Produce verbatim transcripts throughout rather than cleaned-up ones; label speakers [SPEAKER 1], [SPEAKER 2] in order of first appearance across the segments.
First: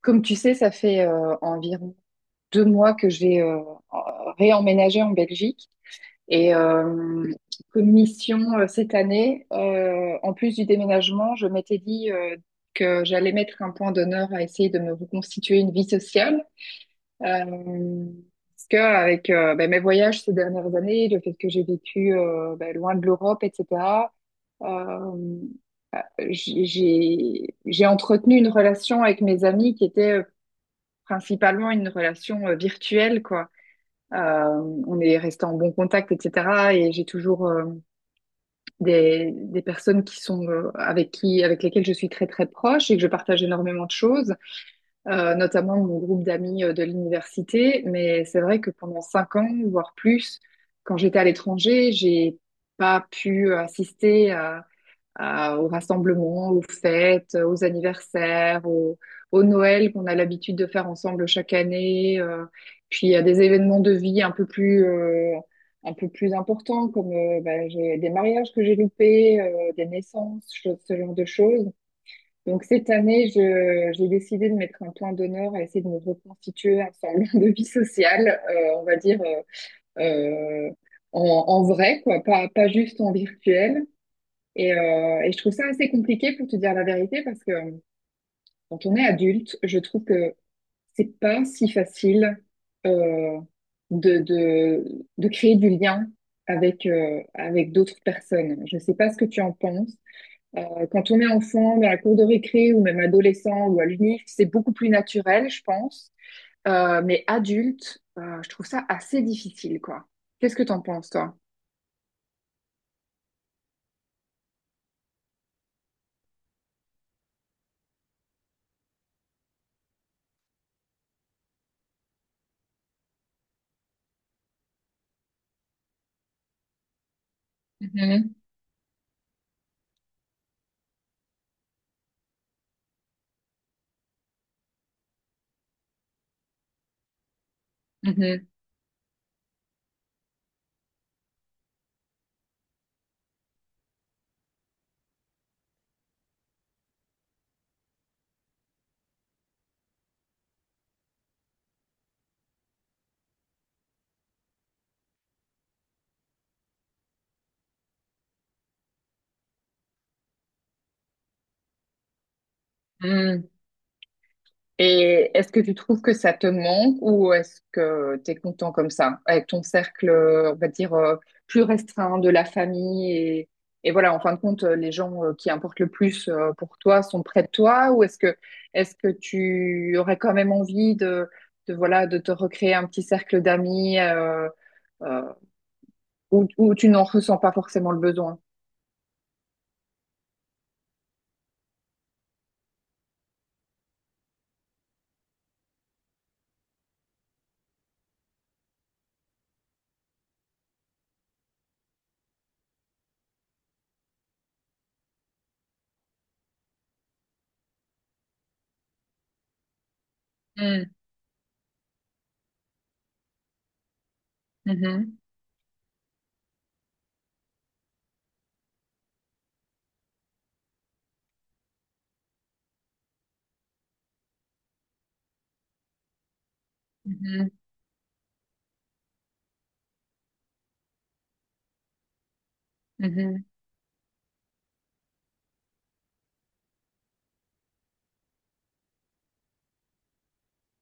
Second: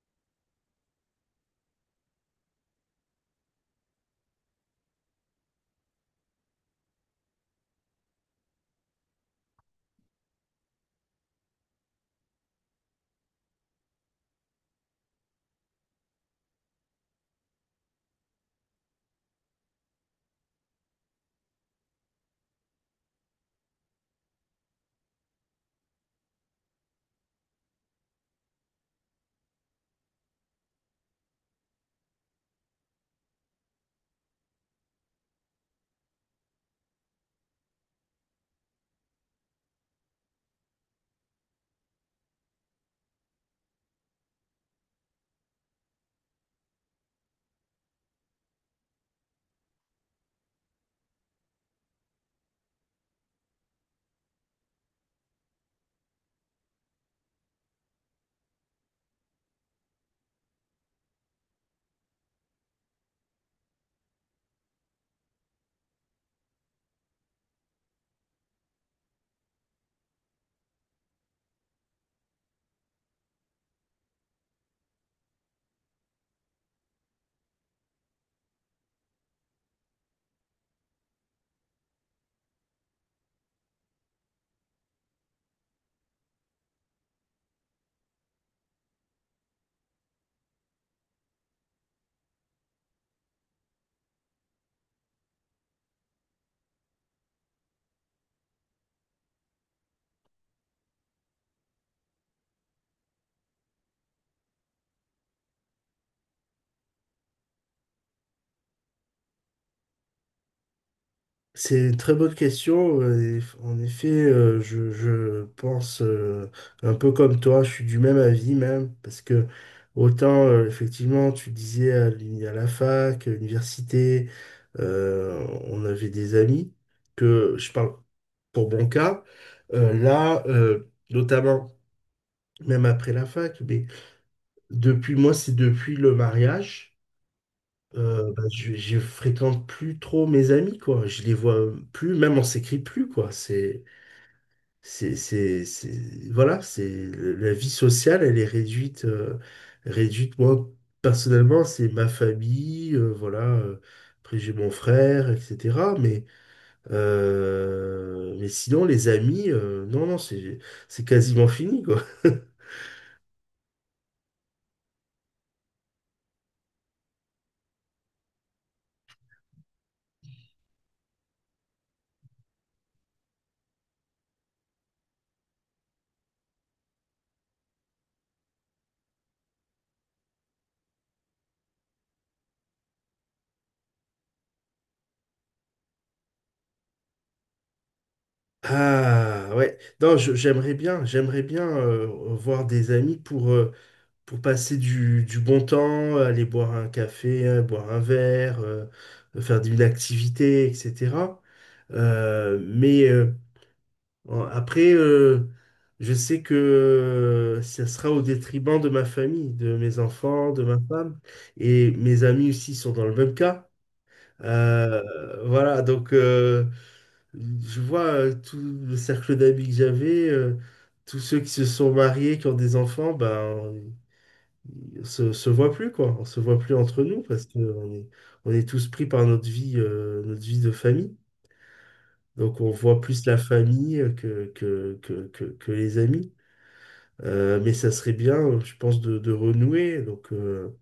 [SPEAKER 1] Comme tu sais, ça fait euh, environ deux mois que j'ai euh, réemménagé en Belgique et euh, comme mission euh, cette année, euh, en plus du déménagement, je m'étais dit euh, que j'allais mettre un point d'honneur à essayer de me reconstituer une vie sociale. Euh, parce que avec euh, bah, mes voyages ces dernières années, le fait que j'ai vécu euh, bah, loin de l'Europe, et cetera. Euh, j'ai j'ai j'ai entretenu une relation avec mes amis qui était principalement une relation euh, virtuelle, quoi. Euh, on est resté en bon contact, et cetera. Et j'ai toujours euh, des, des personnes qui sont euh, avec qui, avec lesquelles je suis très très proche et que je partage énormément de choses, euh, notamment mon groupe d'amis euh, de l'université. Mais c'est vrai que pendant cinq ans, voire plus, quand j'étais à l'étranger, j'ai pas pu assister à à- aux rassemblements, aux fêtes, aux anniversaires, au, au Noël qu'on a l'habitude de faire ensemble chaque année, euh, puis à des événements de vie un peu plus, euh, un peu plus importants comme euh, bah, j'ai des mariages que j'ai loupés, euh, des naissances, cho- ce genre de choses. Donc cette année, je, j'ai décidé de mettre un point d'honneur à essayer de me reconstituer un semblant de vie sociale, euh, on va dire euh, euh, en, en vrai, quoi, pas, pas juste en virtuel. Et, euh, et je trouve ça assez compliqué pour te dire la vérité parce que euh, quand on est adulte, je trouve que c'est pas si facile euh, de, de, de créer du lien avec, euh, avec d'autres personnes. Je sais pas ce que tu en penses. Euh, quand on est enfant, dans la cour de récré ou même adolescent ou à l'UNIF, c'est beaucoup plus naturel, je pense. Euh, mais adulte, euh, je trouve ça assez difficile, quoi. Qu'est-ce que t'en penses, toi?
[SPEAKER 2] C'est une très bonne question. euh, et En effet, euh, je, je pense euh, un peu comme toi. Je suis du même avis même, parce que autant, euh, effectivement, tu disais à, l'uni- à la fac, à l'université, euh, on avait des amis, que je parle
[SPEAKER 1] Mhm,
[SPEAKER 2] pour mon cas, euh, là, euh, notamment, même après la fac. Mais depuis, moi, c'est depuis le mariage. Euh, bah,
[SPEAKER 1] mhm,
[SPEAKER 2] je, je fréquente plus trop mes amis, quoi. Je les vois plus, même on s'écrit plus, quoi. C'est, c'est, c'est, c'est- voilà, c'est, le- la vie sociale, elle est réduite, euh, réduite. Moi, personnellement, c'est ma famille, euh, voilà. euh, Après, j'ai mon frère, et cetera. Mais, euh, mais sinon, les amis, euh, non, non, c'est, c'est quasiment fini, quoi.
[SPEAKER 1] mhm. Et est-ce que tu trouves que ça te manque ou est-ce que tu es content comme ça, avec ton cercle, euh, on va dire, euh, plus restreint de la famille et, et voilà, en fin de compte, euh, les gens euh, qui importent le plus euh, pour toi sont près de toi ou est-ce que est-ce que tu aurais quand même envie de, de voilà de te recréer un petit cercle d'amis euh, euh, où, où tu n'en ressens pas forcément le besoin?
[SPEAKER 2] Ah ouais, non, je- j'aimerais bien, j'aimerais bien euh, voir des amis pour, euh, pour passer du, du bon temps, aller boire un café, euh, boire un verre, euh, euh, faire une activité, et cetera. Euh, mais euh, en- après, euh, je sais que euh, ça sera au détriment de ma famille, de mes enfants, de ma
[SPEAKER 1] Mm,
[SPEAKER 2] femme, et mes amis aussi sont dans le même cas. Euh,
[SPEAKER 1] mhm,
[SPEAKER 2] voilà, donc euh, je vois euh, tout le cercle d'amis que j'avais, euh, tous ceux qui se sont mariés, qui ont des enfants, ben se, se voit plus, quoi. On se voit plus entre nous parce
[SPEAKER 1] mhm,
[SPEAKER 2] que on est, on est tous pris par notre vie, euh, notre vie de famille. Donc on voit plus la
[SPEAKER 1] mhm,
[SPEAKER 2] famille que, que, que, que, que les amis. Euh, mais ça serait bien, je pense, de, de renouer. Donc euh,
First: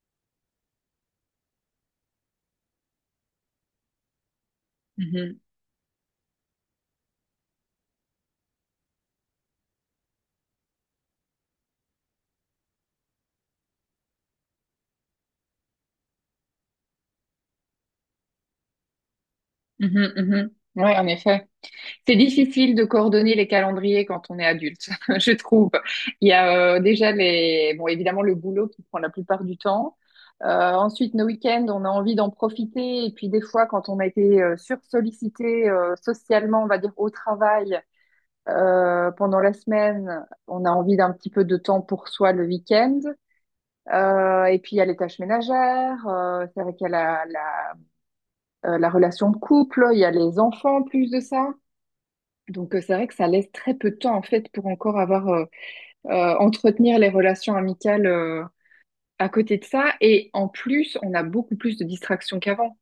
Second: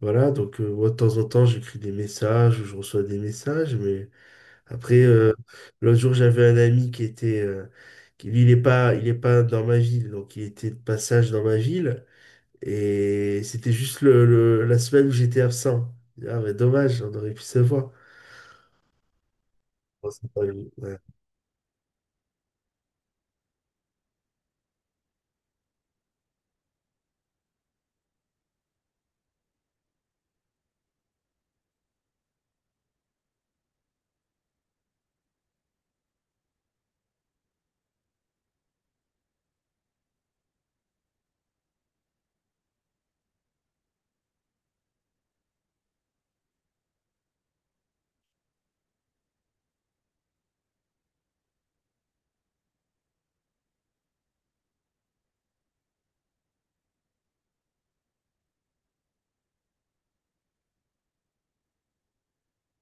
[SPEAKER 2] voilà, donc euh, Moi, de temps en temps, j'écris des messages ou je reçois des messages. Mais après, euh,
[SPEAKER 1] mhm,
[SPEAKER 2] l'autre jour, j'avais un ami qui était... euh, qui- Lui, il est pas, il est pas dans ma ville, donc il était de passage dans ma ville. Et c'était juste le, le- la semaine où j'étais absent. Ah, mais dommage, on aurait pu se voir. Bon,
[SPEAKER 1] mhm,
[SPEAKER 2] c'est pas
[SPEAKER 1] mhm.
[SPEAKER 2] grave. Ouais.
[SPEAKER 1] Ouais, en effet. C'est difficile de coordonner les calendriers quand on est adulte, je trouve. Il y a euh, déjà les, bon, évidemment le boulot qui prend la plupart du temps. Euh, ensuite, nos week-ends, on a envie d'en profiter. Et puis des fois, quand on a été euh, sursollicité euh, socialement, on va dire au travail euh, pendant la semaine, on a envie d'un petit peu de temps pour soi le week-end. Euh, et puis il y a les tâches ménagères. euh, c'est vrai qu'il y a la, la, euh, la relation de couple. Il y a les enfants en plus de ça. Donc euh, c'est vrai que ça laisse très peu de temps en fait pour encore avoir euh, euh, entretenir les relations amicales euh, à côté de ça. Et en plus, on a beaucoup plus de distractions qu'avant.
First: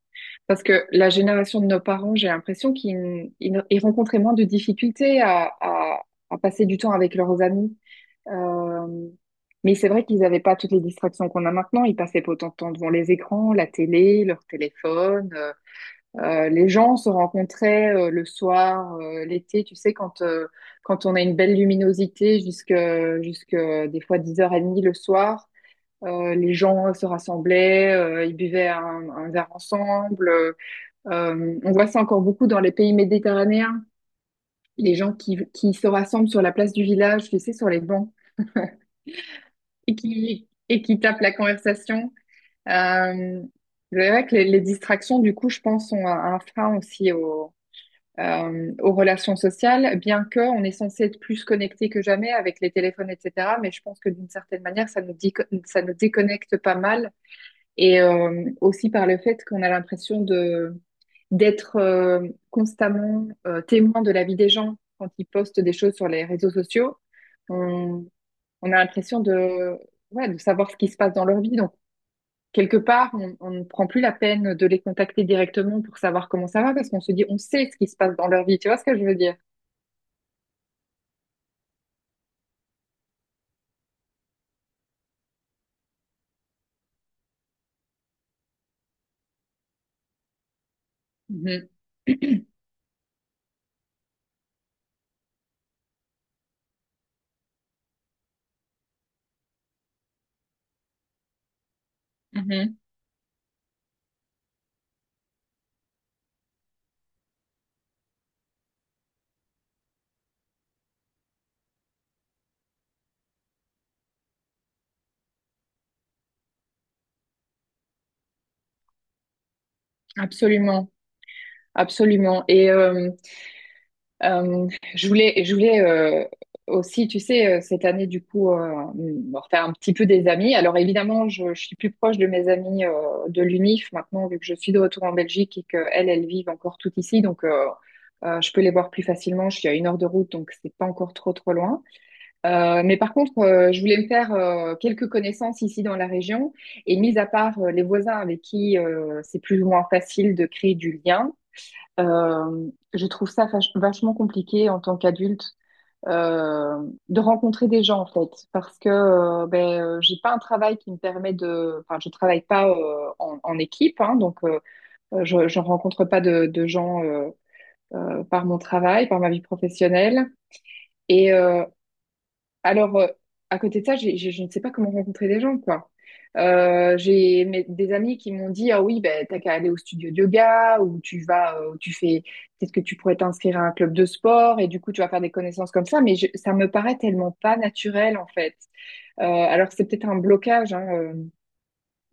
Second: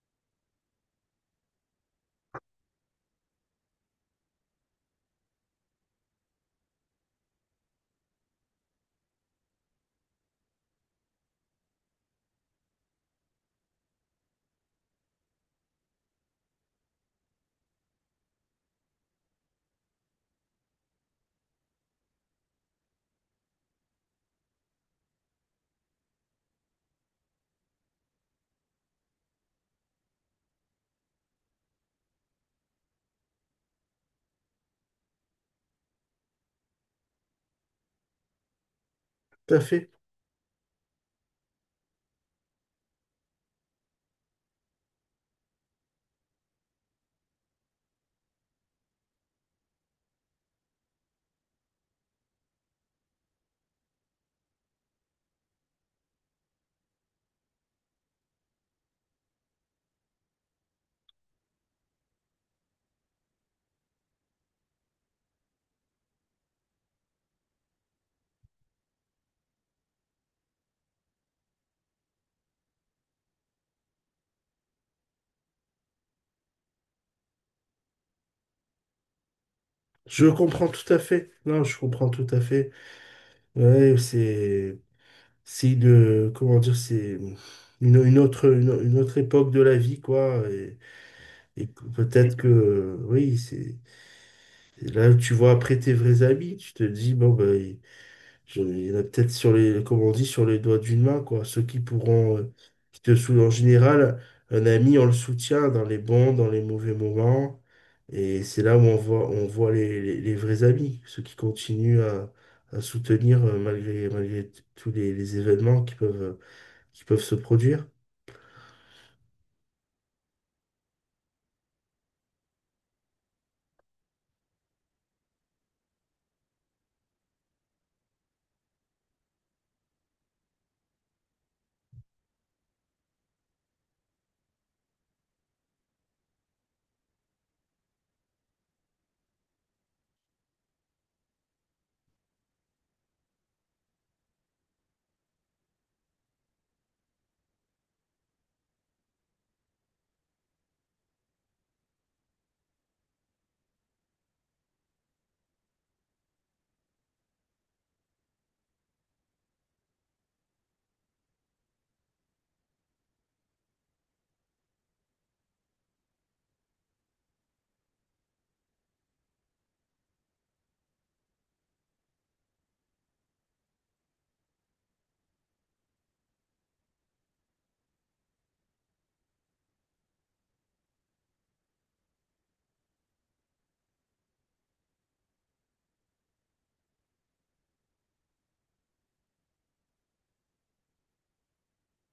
[SPEAKER 1] Parce que la génération de nos parents, j'ai l'impression qu'ils ils- ils rencontraient moins de difficultés à, à- à passer du temps avec leurs amis. Euh, mais c'est vrai qu'ils n'avaient pas toutes les distractions qu'on a maintenant. Ils passaient pas autant de temps devant les écrans, la télé, leur téléphone. euh, euh, les gens se rencontraient euh, le soir, euh, l'été, tu sais, quand, euh, quand on a une belle luminosité jusque, jusque euh, des fois dix heures trente le soir, euh, les gens se rassemblaient, euh, ils buvaient un, un verre ensemble. Euh, euh, on voit ça encore beaucoup dans les pays méditerranéens, les gens qui, qui se rassemblent sur la place du village, tu sais, sur les bancs,
[SPEAKER 2] Tout à fait.
[SPEAKER 1] et qui, et qui tapent la conversation. Euh, c'est vrai que les, les distractions, du coup, je pense, sont un, un frein aussi euh, aux relations sociales, bien que on est censé être plus connecté que jamais avec les téléphones, et cetera. Mais je pense que d'une certaine manière, ça nous dit, ça nous déconnecte pas mal, et euh, aussi par le fait qu'on a l'impression de d'être euh, constamment euh, témoin de la vie des gens quand ils postent des choses sur les réseaux sociaux. On, on a l'impression de, ouais, de savoir ce qui se passe dans leur vie. Donc, quelque part, on, on ne prend plus la peine de les contacter directement pour savoir comment ça va parce qu'on se dit, on sait ce qui se passe dans leur vie. Tu vois ce que je veux dire?
[SPEAKER 2] Je comprends tout à fait. Non, je comprends tout à fait. Ouais, c'est, c'est une, comment dire, c'est une, une autre, une, une autre époque de la vie, quoi. Et et
[SPEAKER 1] Mhm.
[SPEAKER 2] que- peut-être que, oui, c'est là tu vois. Après, tes vrais amis, tu te dis, bon, ben, Je- il y en a peut-être sur les, comme on dit, sur les doigts d'une main, quoi. Ceux qui pourront, euh,
[SPEAKER 1] Mhm.
[SPEAKER 2] qui te soutiennent en général. Un ami, on le soutient dans les bons, dans les mauvais moments. Et c'est là où on voit, on voit les, les, les vrais amis, ceux qui continuent à, à soutenir euh, malgré, malgré t- tous les, les événements qui peuvent, qui peuvent se produire.
[SPEAKER 1] Absolument, absolument. Et euh, euh, je voulais, je voulais euh, aussi, tu sais, euh, cette année, du coup, euh, me refaire un petit peu des amis. Alors évidemment, je, je suis plus proche de mes amis euh, de l'UNIF maintenant, vu que je suis de retour en Belgique et qu'elles, elles vivent encore toutes ici. Donc, euh, euh, je peux les voir plus facilement. Je suis à une heure de route, donc c'est pas encore trop, trop loin. Euh, mais par contre, euh, je voulais me faire euh, quelques connaissances ici dans la région. Et mis à part euh, les voisins avec qui euh, c'est plus ou moins facile de créer du lien, euh, je trouve ça fach- vachement compliqué en tant qu'adulte euh, de rencontrer des gens en fait, parce que euh, ben euh, j'ai pas un travail qui me permet de, enfin je travaille pas euh, en, en équipe, hein, donc euh, je, je rencontre pas de, de gens euh, euh, par mon travail, par ma vie professionnelle. Et, euh, alors, euh, à côté de ça, j'ai, j'ai- je ne sais pas comment rencontrer des gens, quoi. Euh, j'ai mes- des amis qui m'ont dit, ah oui, ben, t'as qu'à aller au studio de yoga, ou tu vas, euh, tu fais, peut-être que tu pourrais t'inscrire à un club de sport, et du coup, tu vas faire des connaissances comme ça, mais je- ça me paraît tellement pas naturel, en fait. Euh, alors, c'est peut-être un blocage, hein, euh,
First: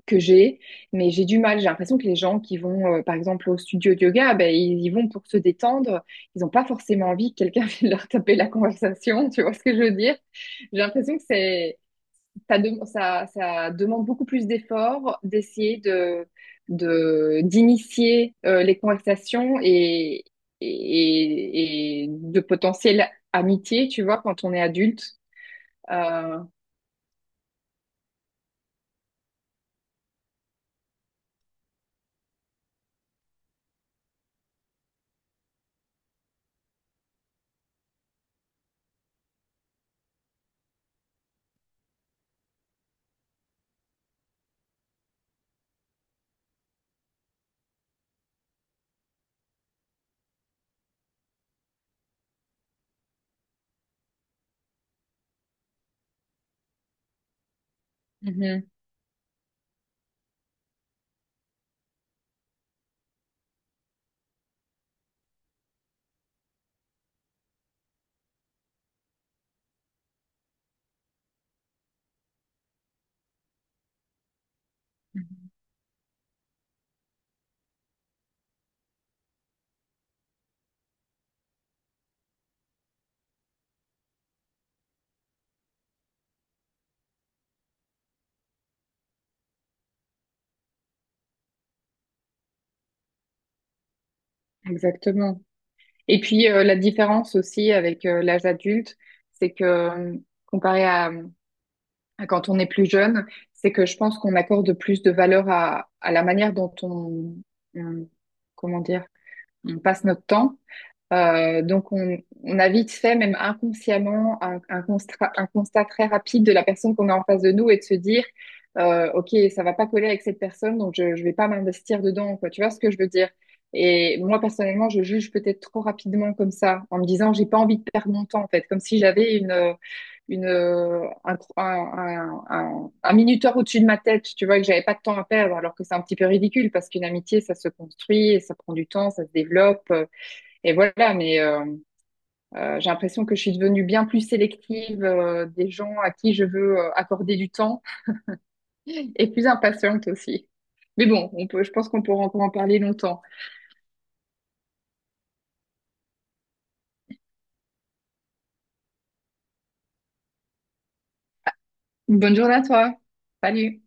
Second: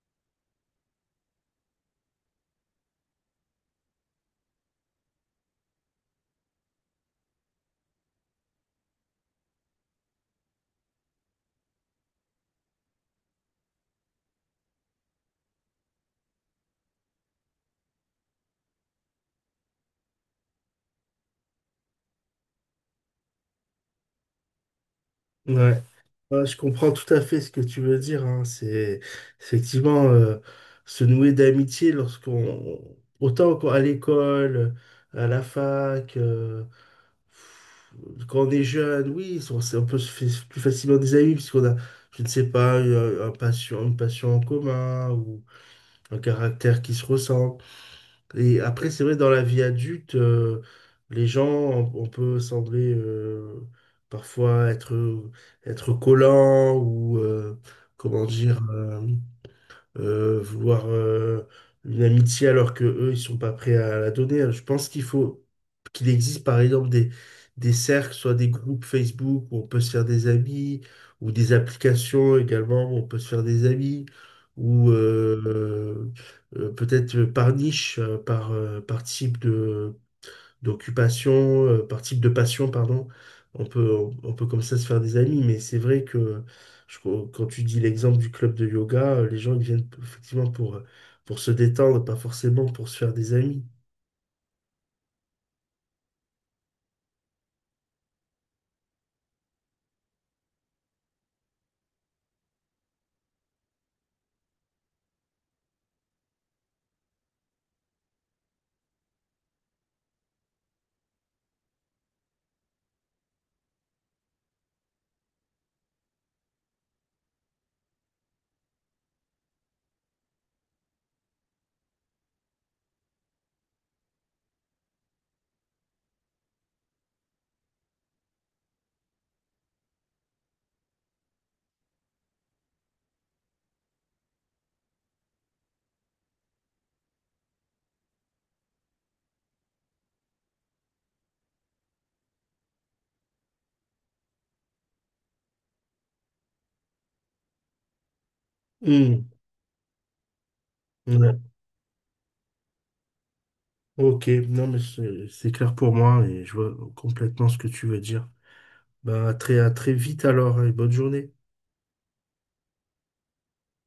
[SPEAKER 1] que j'ai, mais j'ai du mal. J'ai l'impression que les gens qui vont, euh, par exemple, au studio de yoga, ben, ils y vont pour se détendre. Ils n'ont pas forcément envie que quelqu'un vienne leur taper la conversation. Tu vois ce que je veux dire? J'ai l'impression que c'est, ça, dem- ça, ça demande beaucoup plus d'efforts d'essayer de, de, d'initier euh, les conversations et, et, et de potentielles amitiés, tu vois, quand on est adulte.
[SPEAKER 2] Ouais.
[SPEAKER 1] Euh,
[SPEAKER 2] Ouais, je comprends tout à fait ce que tu veux dire, hein. C'est effectivement euh, se nouer d'amitié lorsqu'on, autant qu'on- à l'école, à la fac, euh, quand on est jeune. Oui, on, s'est- on peut se faire plus facilement des amis puisqu'on a, je ne sais pas, un, un passion, une passion en commun, ou un caractère qui se ressemble. Et après, c'est vrai, dans la vie adulte, euh, les gens, on, on peut sembler euh, parfois être, être collant, ou, euh, comment dire,
[SPEAKER 1] mhm,
[SPEAKER 2] euh, euh, vouloir euh, une amitié alors que eux, ils sont pas prêts à la donner. Je pense qu'il faut qu'il existe par exemple des, des cercles, soit des groupes Facebook où on peut se faire des amis, ou des applications également où on peut se faire des amis, ou euh, euh, peut-être par niche, euh, par, euh, par type de d'occupation, euh, par type de passion, pardon. On peut, on, on peut comme ça se faire des amis, mais c'est vrai que je- quand tu dis l'exemple du club de yoga, euh, les gens ils viennent effectivement pour, euh, pour se détendre, pas forcément pour se faire des amis.
[SPEAKER 1] exactement. Et puis euh, la différence aussi avec euh, l'âge adulte, c'est que euh, comparé à, à quand on est plus jeune, c'est que je pense qu'on accorde plus de valeur à, à la manière dont on, on- comment dire, on passe notre temps. Euh, donc, on, on a vite fait, même inconsciemment, un, un constat, un constat très rapide de la personne qu'on a en face de nous et de se dire, euh, OK, ça va pas coller avec cette personne, donc je, je vais pas m'investir dedans, quoi. Tu vois ce que je veux dire? Et moi, personnellement, je juge peut-être trop rapidement comme ça, en me disant, j'ai pas envie de perdre mon temps, en fait, comme si j'avais une, euh, une, euh, un, cro- un, un, un- un minuteur au-dessus de ma tête, tu vois, et que j'avais pas de temps à perdre, alors que c'est un petit peu ridicule parce qu'une amitié, ça se construit, et ça prend du temps, ça se développe. Et voilà, mais euh, euh, j'ai l'impression que je suis devenue bien plus sélective euh, des gens à qui je veux euh, accorder du temps et
[SPEAKER 2] Hmm,
[SPEAKER 1] plus impatiente aussi. Mais bon, on
[SPEAKER 2] ouais.
[SPEAKER 1] peut, je pense qu'on pourra encore en parler longtemps.
[SPEAKER 2] Ok, non mais c'est c'est clair pour moi et je vois complètement ce que tu veux dire. Bah, à très, à très vite alors, hein, et bonne journée.
[SPEAKER 1] Bonne journée à toi. Salut.